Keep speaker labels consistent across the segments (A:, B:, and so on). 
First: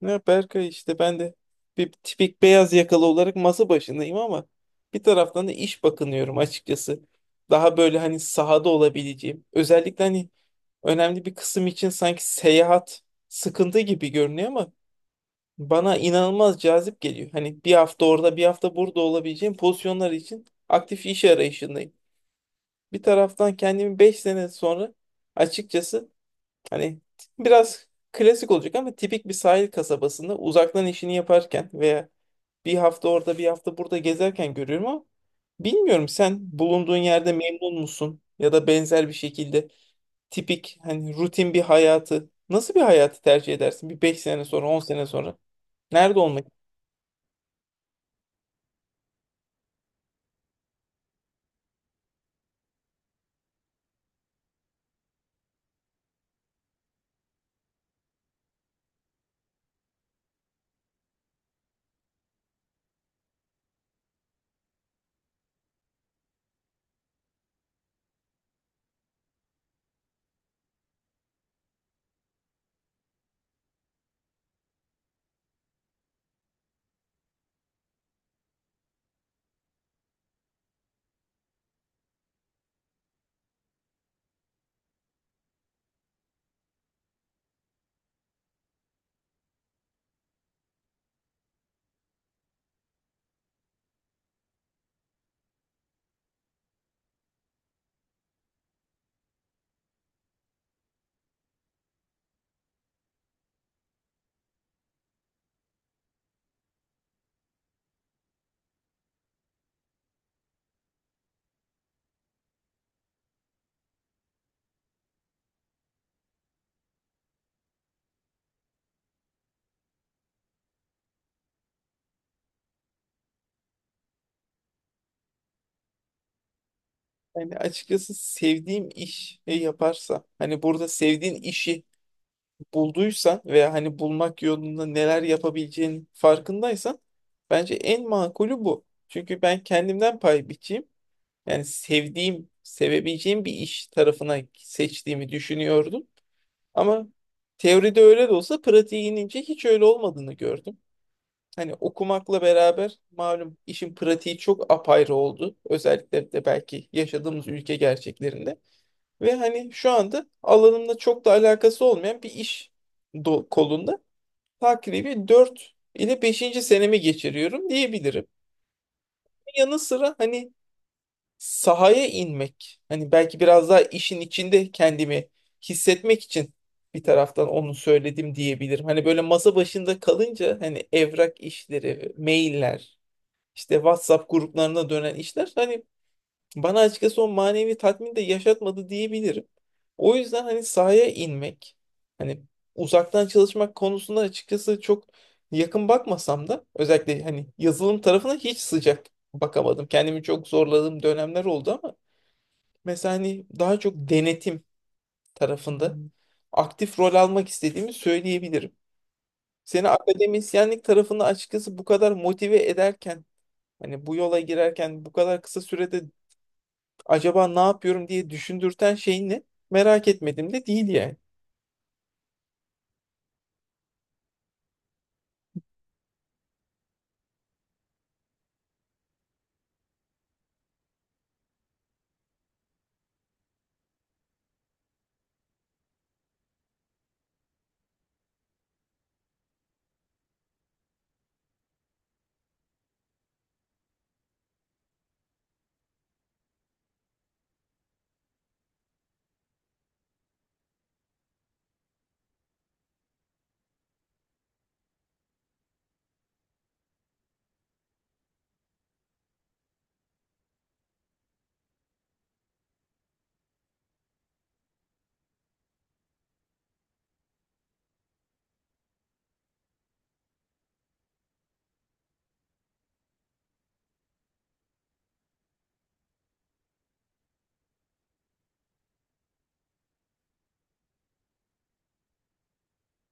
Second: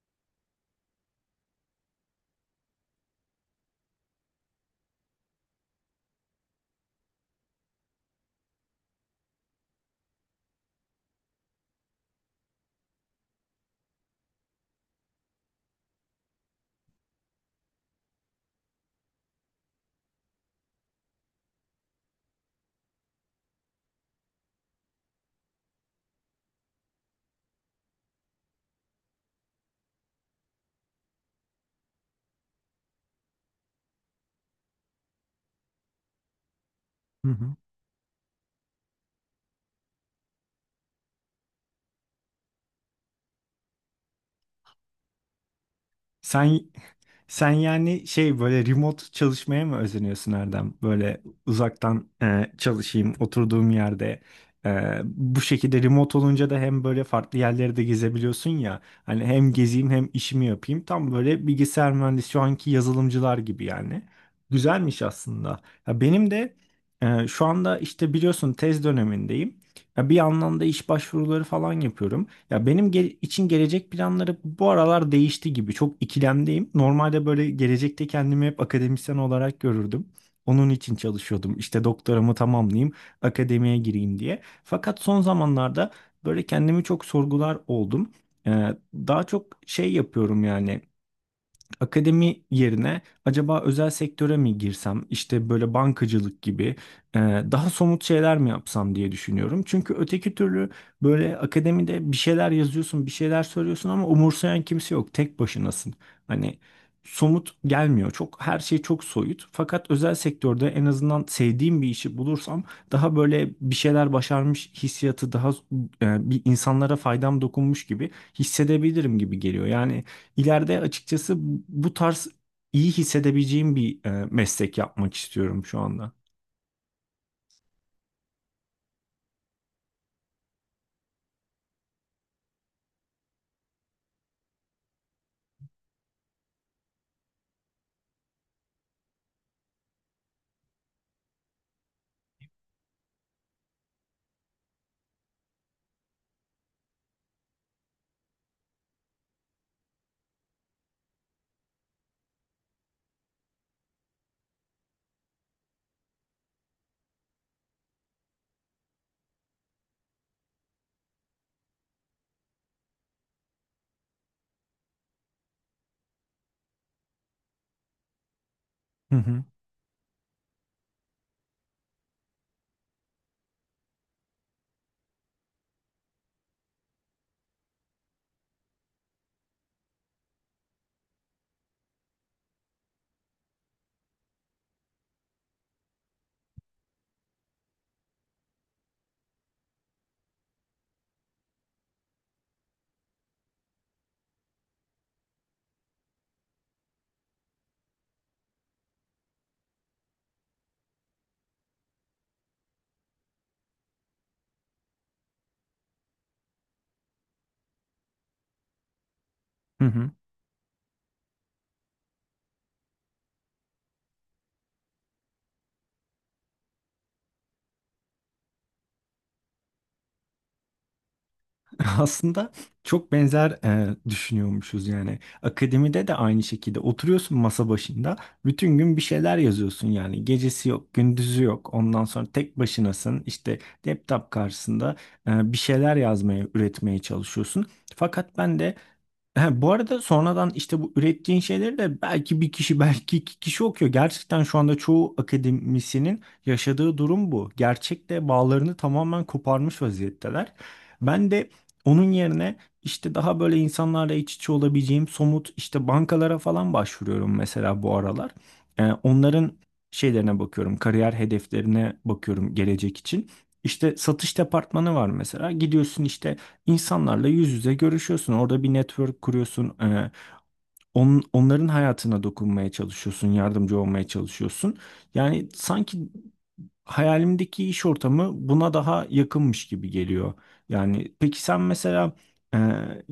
A: Ne Berkay işte ben de bir tipik beyaz yakalı olarak masa başındayım ama bir taraftan da iş bakınıyorum açıkçası. Daha böyle hani sahada olabileceğim. Özellikle hani önemli bir kısım için sanki seyahat sıkıntı gibi görünüyor ama bana inanılmaz cazip geliyor. Hani bir hafta orada bir hafta burada olabileceğim pozisyonlar için aktif iş arayışındayım. Bir taraftan kendimi 5 sene sonra açıkçası hani biraz klasik olacak ama tipik bir sahil kasabasında uzaktan işini yaparken veya bir hafta orada bir hafta burada gezerken görüyorum, ama bilmiyorum, sen bulunduğun
B: Hı
A: yerde
B: hı.
A: memnun musun ya da benzer bir şekilde tipik hani rutin bir hayatı, nasıl bir hayatı tercih edersin bir 5 sene sonra, 10 sene sonra nerede olmak?
B: Sen sen yani şey böyle remote çalışmaya mı özeniyorsun, Erdem? Böyle uzaktan çalışayım oturduğum yerde. Bu şekilde remote olunca da hem böyle farklı yerleri de gezebiliyorsun ya. Hani hem gezeyim hem işimi yapayım. Tam böyle bilgisayar mühendisi şu anki yazılımcılar gibi yani. Güzelmiş aslında. Ya benim de şu anda işte biliyorsun tez dönemindeyim. Ya bir yandan da iş başvuruları falan yapıyorum. Ya için gelecek planları bu aralar değişti gibi. Çok ikilemdeyim. Normalde böyle gelecekte kendimi hep akademisyen olarak görürdüm. Onun için çalışıyordum. İşte doktoramı tamamlayayım, akademiye gireyim diye. Fakat son zamanlarda böyle kendimi çok sorgular oldum. Ee, Daha çok şey yapıyorum yani. Akademi yerine acaba özel sektöre mi girsem, işte böyle bankacılık gibi e, daha somut şeyler mi yapsam diye düşünüyorum. Çünkü öteki türlü böyle akademide bir şeyler yazıyorsun, bir şeyler söylüyorsun ama umursayan kimse yok, tek başınasın. Hani somut gelmiyor, çok her şey çok soyut. Fakat özel sektörde en azından sevdiğim bir işi bulursam daha böyle bir şeyler başarmış hissiyatı, daha bir insanlara faydam dokunmuş gibi hissedebilirim gibi geliyor. Yani ileride açıkçası bu tarz iyi hissedebileceğim bir meslek yapmak istiyorum şu anda.
A: Yani açıkçası sevdiğim iş yaparsa hani burada sevdiğin işi bulduysan veya hani bulmak yolunda neler yapabileceğinin farkındaysan bence en makulü bu. Çünkü ben kendimden pay biçeyim. Yani sevdiğim, sevebileceğim bir iş tarafına seçtiğimi düşünüyordum. Ama teoride öyle de olsa pratiğe inince hiç öyle olmadığını gördüm. Hani okumakla beraber malum işin pratiği çok apayrı oldu. Özellikle de belki yaşadığımız ülke gerçeklerinde. Ve hani şu anda alanımla çok da alakası olmayan bir iş kolunda takribi 4 ile beşinci senemi geçiriyorum diyebilirim.
B: Hı hı.
A: Yanı sıra hani sahaya inmek, hani belki biraz daha işin içinde kendimi hissetmek için bir taraftan onu söyledim diyebilirim. Hani böyle masa başında kalınca hani evrak işleri, mailler, işte WhatsApp gruplarına dönen işler hani bana açıkçası o manevi tatmin de yaşatmadı diyebilirim. O yüzden hani sahaya inmek, hani uzaktan çalışmak konusunda açıkçası çok yakın bakmasam da özellikle hani yazılım tarafına hiç sıcak bakamadım. Kendimi çok zorladığım dönemler oldu ama mesela hani daha çok denetim tarafında aktif rol almak istediğimi söyleyebilirim.
B: Hı
A: Seni
B: hı.
A: akademisyenlik tarafında açıkçası bu kadar motive ederken hani bu yola girerken bu kadar kısa sürede acaba ne yapıyorum diye düşündürten şey ne? Merak etmedim de değil yani.
B: Aslında çok benzer düşünüyormuşuz yani. Akademide de aynı şekilde oturuyorsun masa başında, bütün gün bir şeyler yazıyorsun yani. Gecesi yok, gündüzü yok. Ondan sonra tek başınasın. İşte laptop karşısında bir şeyler yazmaya, üretmeye çalışıyorsun. Fakat ben de. Ha, bu arada sonradan işte bu ürettiğin şeyleri de belki bir kişi belki iki kişi okuyor. Gerçekten şu anda çoğu akademisyenin yaşadığı durum bu. Gerçekte bağlarını tamamen koparmış vaziyetteler. Ben de onun yerine işte daha böyle insanlarla iç içe olabileceğim somut, işte bankalara falan başvuruyorum mesela bu aralar. Onların şeylerine bakıyorum, kariyer hedeflerine bakıyorum gelecek için. İşte satış departmanı var mesela. Gidiyorsun işte, İnsanlarla yüz yüze görüşüyorsun. Orada bir network kuruyorsun. Onların hayatına dokunmaya çalışıyorsun. Yardımcı olmaya çalışıyorsun. Yani sanki hayalimdeki iş ortamı buna daha yakınmış gibi geliyor. Yani peki sen mesela e,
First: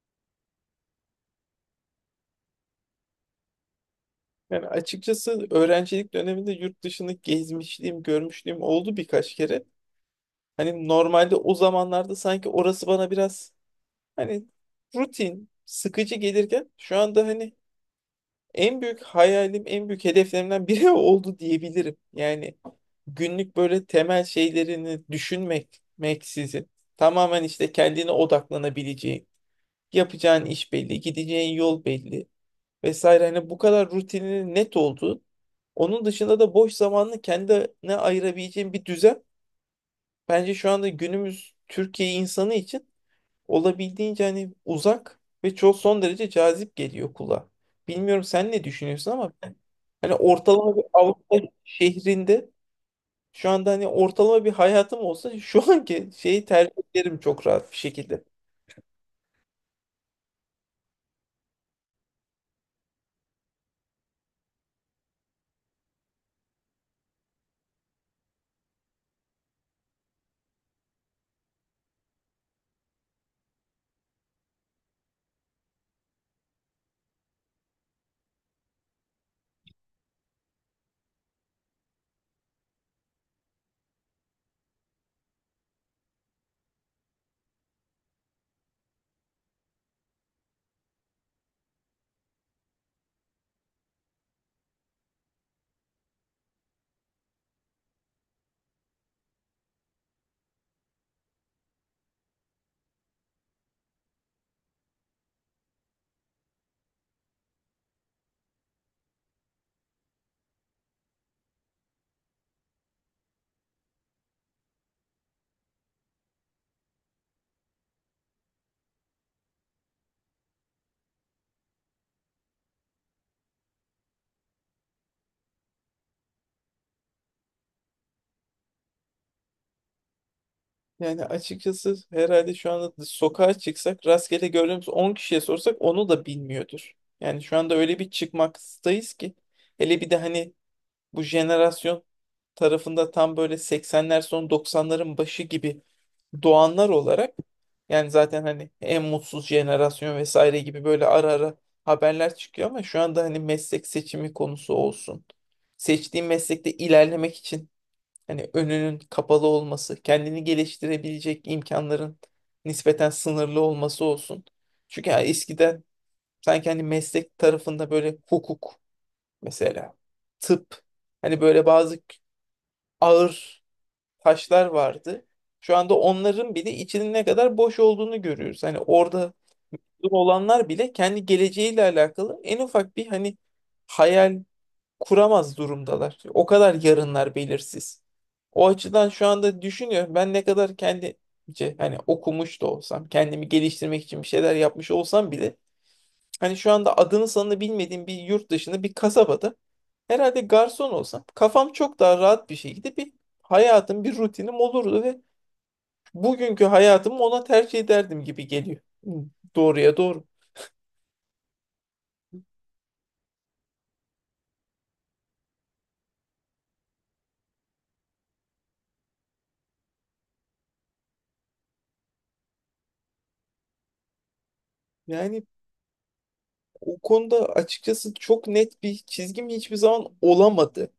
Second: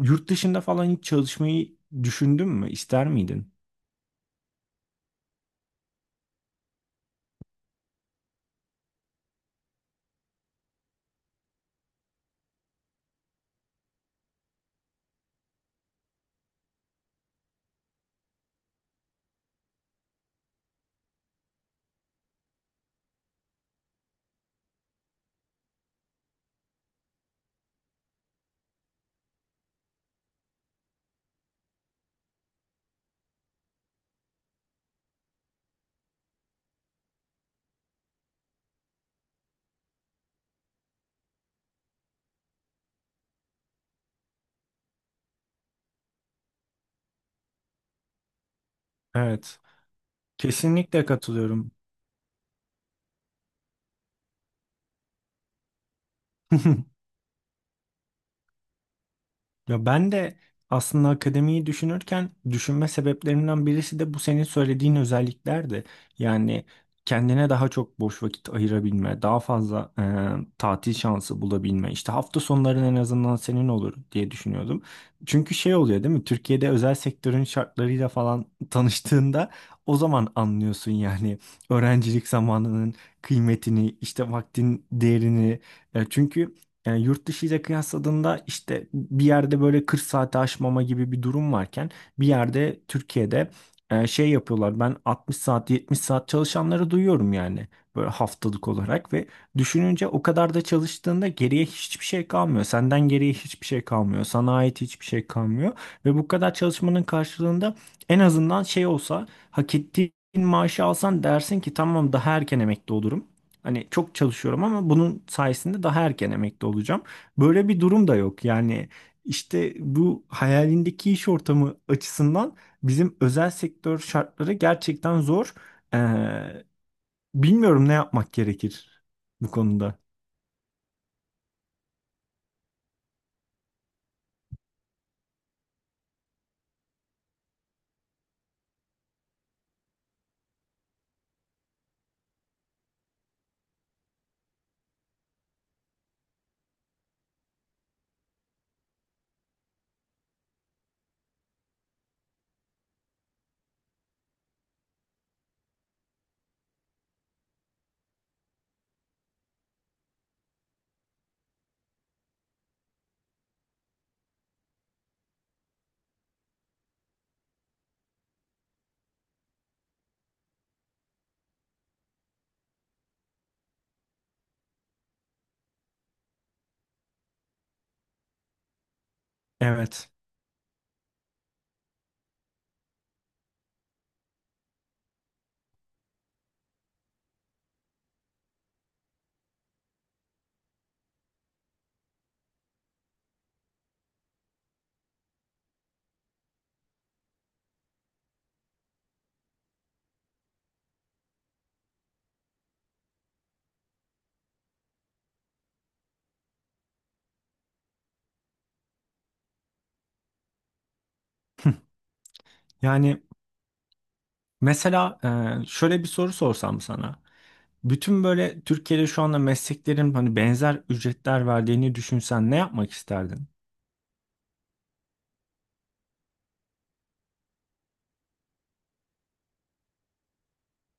B: yurt dışında falan hiç çalışmayı düşündün mü? İster miydin?
A: Yani açıkçası öğrencilik döneminde yurt dışını gezmişliğim, görmüşlüğüm oldu birkaç kere. Hani normalde o zamanlarda sanki orası bana biraz hani rutin, sıkıcı gelirken şu anda hani en büyük hayalim, en büyük hedeflerimden biri oldu diyebilirim. Yani günlük böyle temel şeylerini düşünmek, meksizin tamamen işte kendine odaklanabileceğin, yapacağın iş belli, gideceğin yol belli vesaire. Hani bu kadar rutinin net olduğu, onun dışında da boş zamanını kendine ayırabileceğin bir düzen bence şu anda günümüz Türkiye insanı için olabildiğince hani uzak ve çok son derece cazip geliyor kulağa. Bilmiyorum sen ne düşünüyorsun ama ben
B: Evet.
A: hani ortalama bir
B: Kesinlikle
A: Avrupa
B: katılıyorum.
A: şehrinde şu anda hani ortalama bir hayatım olsa şu anki şeyi tercih ederim çok rahat bir şekilde.
B: Ya ben de aslında akademiyi düşünürken düşünme sebeplerimden birisi de bu senin söylediğin özelliklerdi. Yani kendine daha çok boş vakit ayırabilme, daha fazla tatil şansı bulabilme, işte hafta sonların en azından senin olur diye düşünüyordum. Çünkü şey oluyor değil mi? Türkiye'de özel sektörün şartlarıyla falan tanıştığında o zaman anlıyorsun yani öğrencilik zamanının kıymetini, işte vaktin değerini. Çünkü yani yurt dışı ile kıyasladığında işte bir yerde böyle 40 saati aşmama gibi bir durum varken, bir yerde Türkiye'de şey yapıyorlar. Ben 60 saat 70 saat çalışanları duyuyorum yani, böyle haftalık olarak. Ve düşününce, o kadar da çalıştığında geriye hiçbir şey kalmıyor. Senden geriye hiçbir şey kalmıyor. Sana ait hiçbir şey kalmıyor ve bu kadar çalışmanın karşılığında en azından şey olsa, hak ettiğin maaşı alsan dersin ki tamam, daha erken emekli olurum. Hani çok çalışıyorum ama bunun sayesinde daha erken emekli olacağım. Böyle bir durum da yok. Yani işte bu hayalindeki iş ortamı açısından bizim özel sektör şartları gerçekten zor. Ee, Bilmiyorum ne yapmak gerekir bu konuda.
A: Yani açıkçası herhalde şu anda sokağa çıksak rastgele gördüğümüz 10 kişiye sorsak onu da bilmiyordur. Yani şu anda öyle bir çıkmaktayız ki. Hele bir de hani bu jenerasyon tarafında tam böyle 80'ler, son 90'ların başı gibi doğanlar olarak yani zaten hani en mutsuz jenerasyon vesaire gibi böyle ara ara haberler çıkıyor ama şu anda hani meslek seçimi konusu olsun. Seçtiğim meslekte ilerlemek için hani önünün kapalı olması, kendini geliştirebilecek imkanların nispeten sınırlı olması olsun. Çünkü ya eskiden sanki hani meslek tarafında böyle hukuk mesela, tıp, hani böyle bazı ağır taşlar vardı. Şu anda onların bile içinin ne kadar boş olduğunu görüyoruz. Hani orada
B: Evet.
A: olanlar bile kendi geleceğiyle alakalı en ufak bir hani hayal kuramaz durumdalar. O kadar yarınlar belirsiz. O açıdan şu anda düşünüyorum, ben ne kadar kendi hani okumuş da olsam, kendimi geliştirmek için bir şeyler yapmış olsam bile hani şu anda adını sanını bilmediğim bir yurt dışında bir kasabada herhalde garson olsam kafam çok daha rahat bir şekilde bir hayatım, bir rutinim olurdu ve bugünkü hayatımı ona tercih ederdim gibi geliyor. Hı, doğruya doğru.
B: Yani mesela şöyle bir soru sorsam sana. Bütün böyle Türkiye'de şu anda mesleklerin hani benzer ücretler verdiğini düşünsen ne yapmak isterdin?
A: Yani o konuda açıkçası çok net bir çizgim hiçbir zaman olamadı.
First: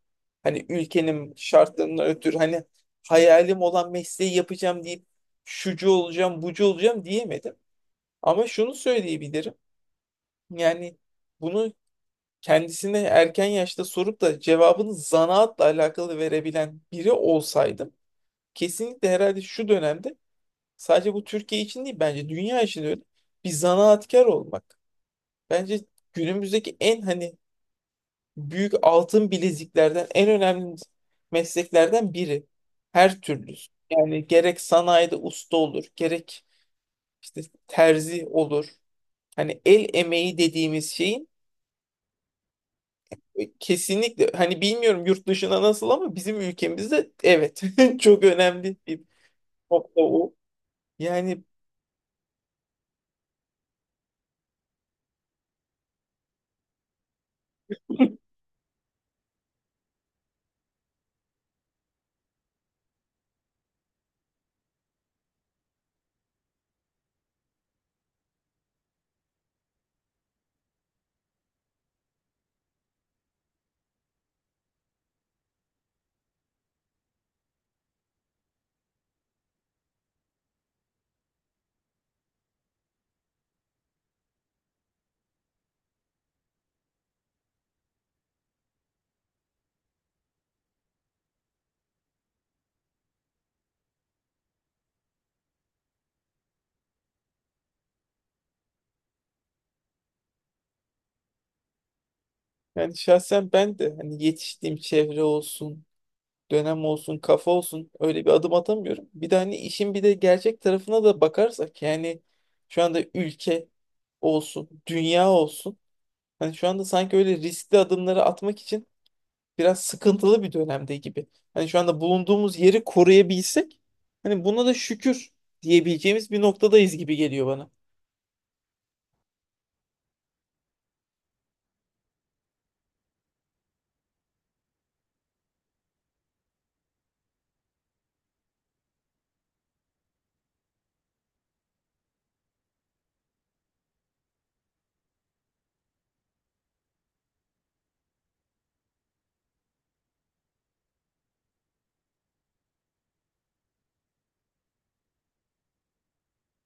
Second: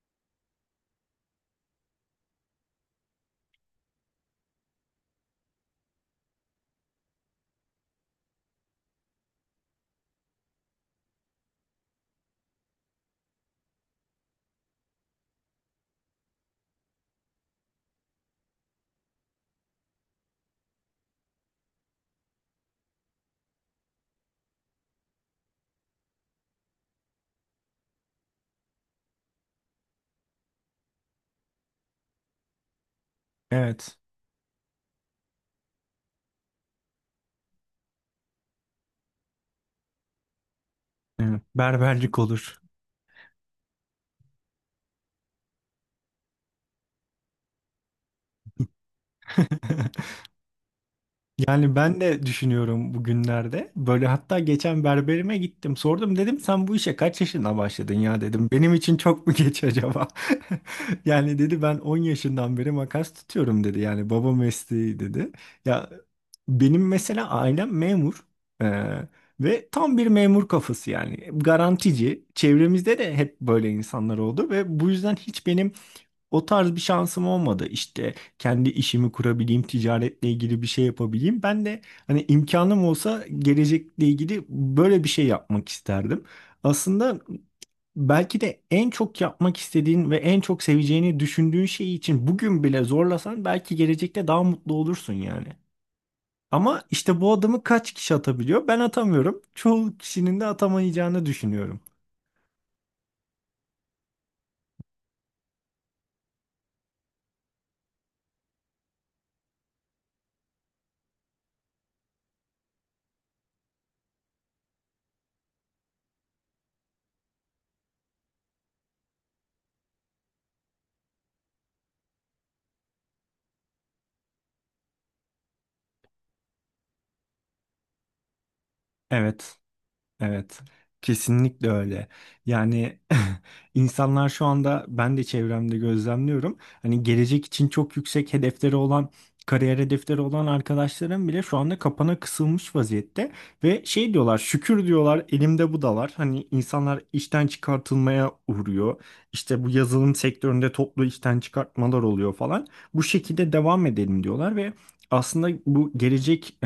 A: Hani ülkenin şartlarından ötürü hani hayalim olan mesleği yapacağım deyip şucu olacağım, bucu olacağım diyemedim. Ama şunu söyleyebilirim. Yani bunu kendisine erken yaşta sorup da cevabını zanaatla alakalı verebilen biri olsaydım kesinlikle herhalde şu dönemde, sadece bu Türkiye için değil bence dünya için de öyle, bir zanaatkar olmak. Bence günümüzdeki en hani büyük altın bileziklerden, en önemli mesleklerden biri. Her türlüsü.
B: Evet.
A: Yani gerek sanayide usta olur, gerek işte terzi olur. Hani el emeği dediğimiz şeyin
B: Evet. Berberlik olur.
A: kesinlikle hani bilmiyorum yurt dışına nasıl ama bizim ülkemizde evet çok önemli bir nokta o. Yani
B: Yani ben de düşünüyorum bugünlerde. Böyle hatta geçen berberime gittim. Sordum, dedim sen bu işe kaç yaşında başladın ya dedim. Benim için çok mu geç acaba? Yani dedi ben 10 yaşından beri makas tutuyorum dedi. Yani baba mesleği dedi. Ya benim mesela ailem memur. Ee, Ve tam bir memur kafası yani. Garantici. Çevremizde de hep böyle insanlar oldu ve bu yüzden hiç benim o tarz bir şansım olmadı. İşte kendi işimi kurabileyim, ticaretle ilgili bir şey yapabileyim. Ben de hani imkanım olsa gelecekle ilgili böyle bir şey yapmak isterdim. Aslında belki de en çok yapmak istediğin ve en çok seveceğini düşündüğün şey için bugün bile zorlasan belki gelecekte daha mutlu olursun yani. Ama işte bu adımı kaç kişi atabiliyor? Ben atamıyorum. Çoğu kişinin de atamayacağını düşünüyorum.
A: yani şahsen ben de hani yetiştiğim çevre olsun, dönem olsun, kafa olsun öyle bir adım atamıyorum. Bir de hani işin bir de gerçek tarafına da bakarsak yani şu anda ülke olsun, dünya olsun. Hani şu anda sanki öyle riskli adımları atmak için biraz sıkıntılı bir dönemde gibi. Hani şu anda bulunduğumuz yeri koruyabilsek hani buna da şükür diyebileceğimiz bir noktadayız gibi geliyor bana.
B: Evet. Evet, kesinlikle öyle. Yani insanlar şu anda, ben de çevremde gözlemliyorum. Hani gelecek için çok yüksek hedefleri olan, kariyer hedefleri olan arkadaşlarım bile şu anda kapana kısılmış vaziyette ve şey diyorlar, şükür diyorlar, elimde bu da var. Hani insanlar işten çıkartılmaya uğruyor. İşte bu yazılım sektöründe toplu işten çıkartmalar oluyor falan. Bu şekilde devam edelim diyorlar ve aslında bu gelecek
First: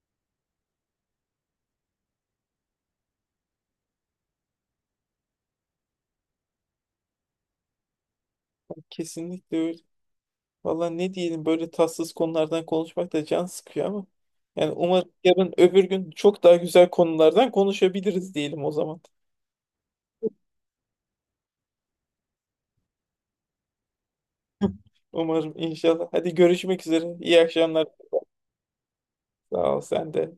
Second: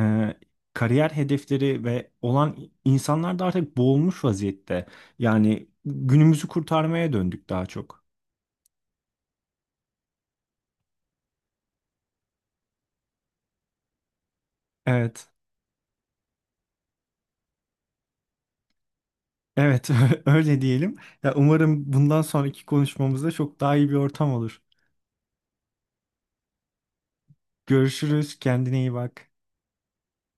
B: kariyer hedefleri ve olan insanlar da artık boğulmuş vaziyette. Yani günümüzü kurtarmaya döndük daha çok.
A: Kesinlikle öyle. Valla ne diyelim, böyle tatsız konulardan konuşmak da can sıkıyor ama yani umarım
B: Evet.
A: yarın öbür gün çok daha güzel konulardan konuşabiliriz, diyelim o zaman.
B: Evet, öyle diyelim. Ya umarım bundan sonraki konuşmamızda çok daha iyi bir ortam olur.
A: Umarım, inşallah. Hadi görüşmek üzere. İyi akşamlar.
B: Görüşürüz, kendine iyi bak.
A: Sağ ol, sen de.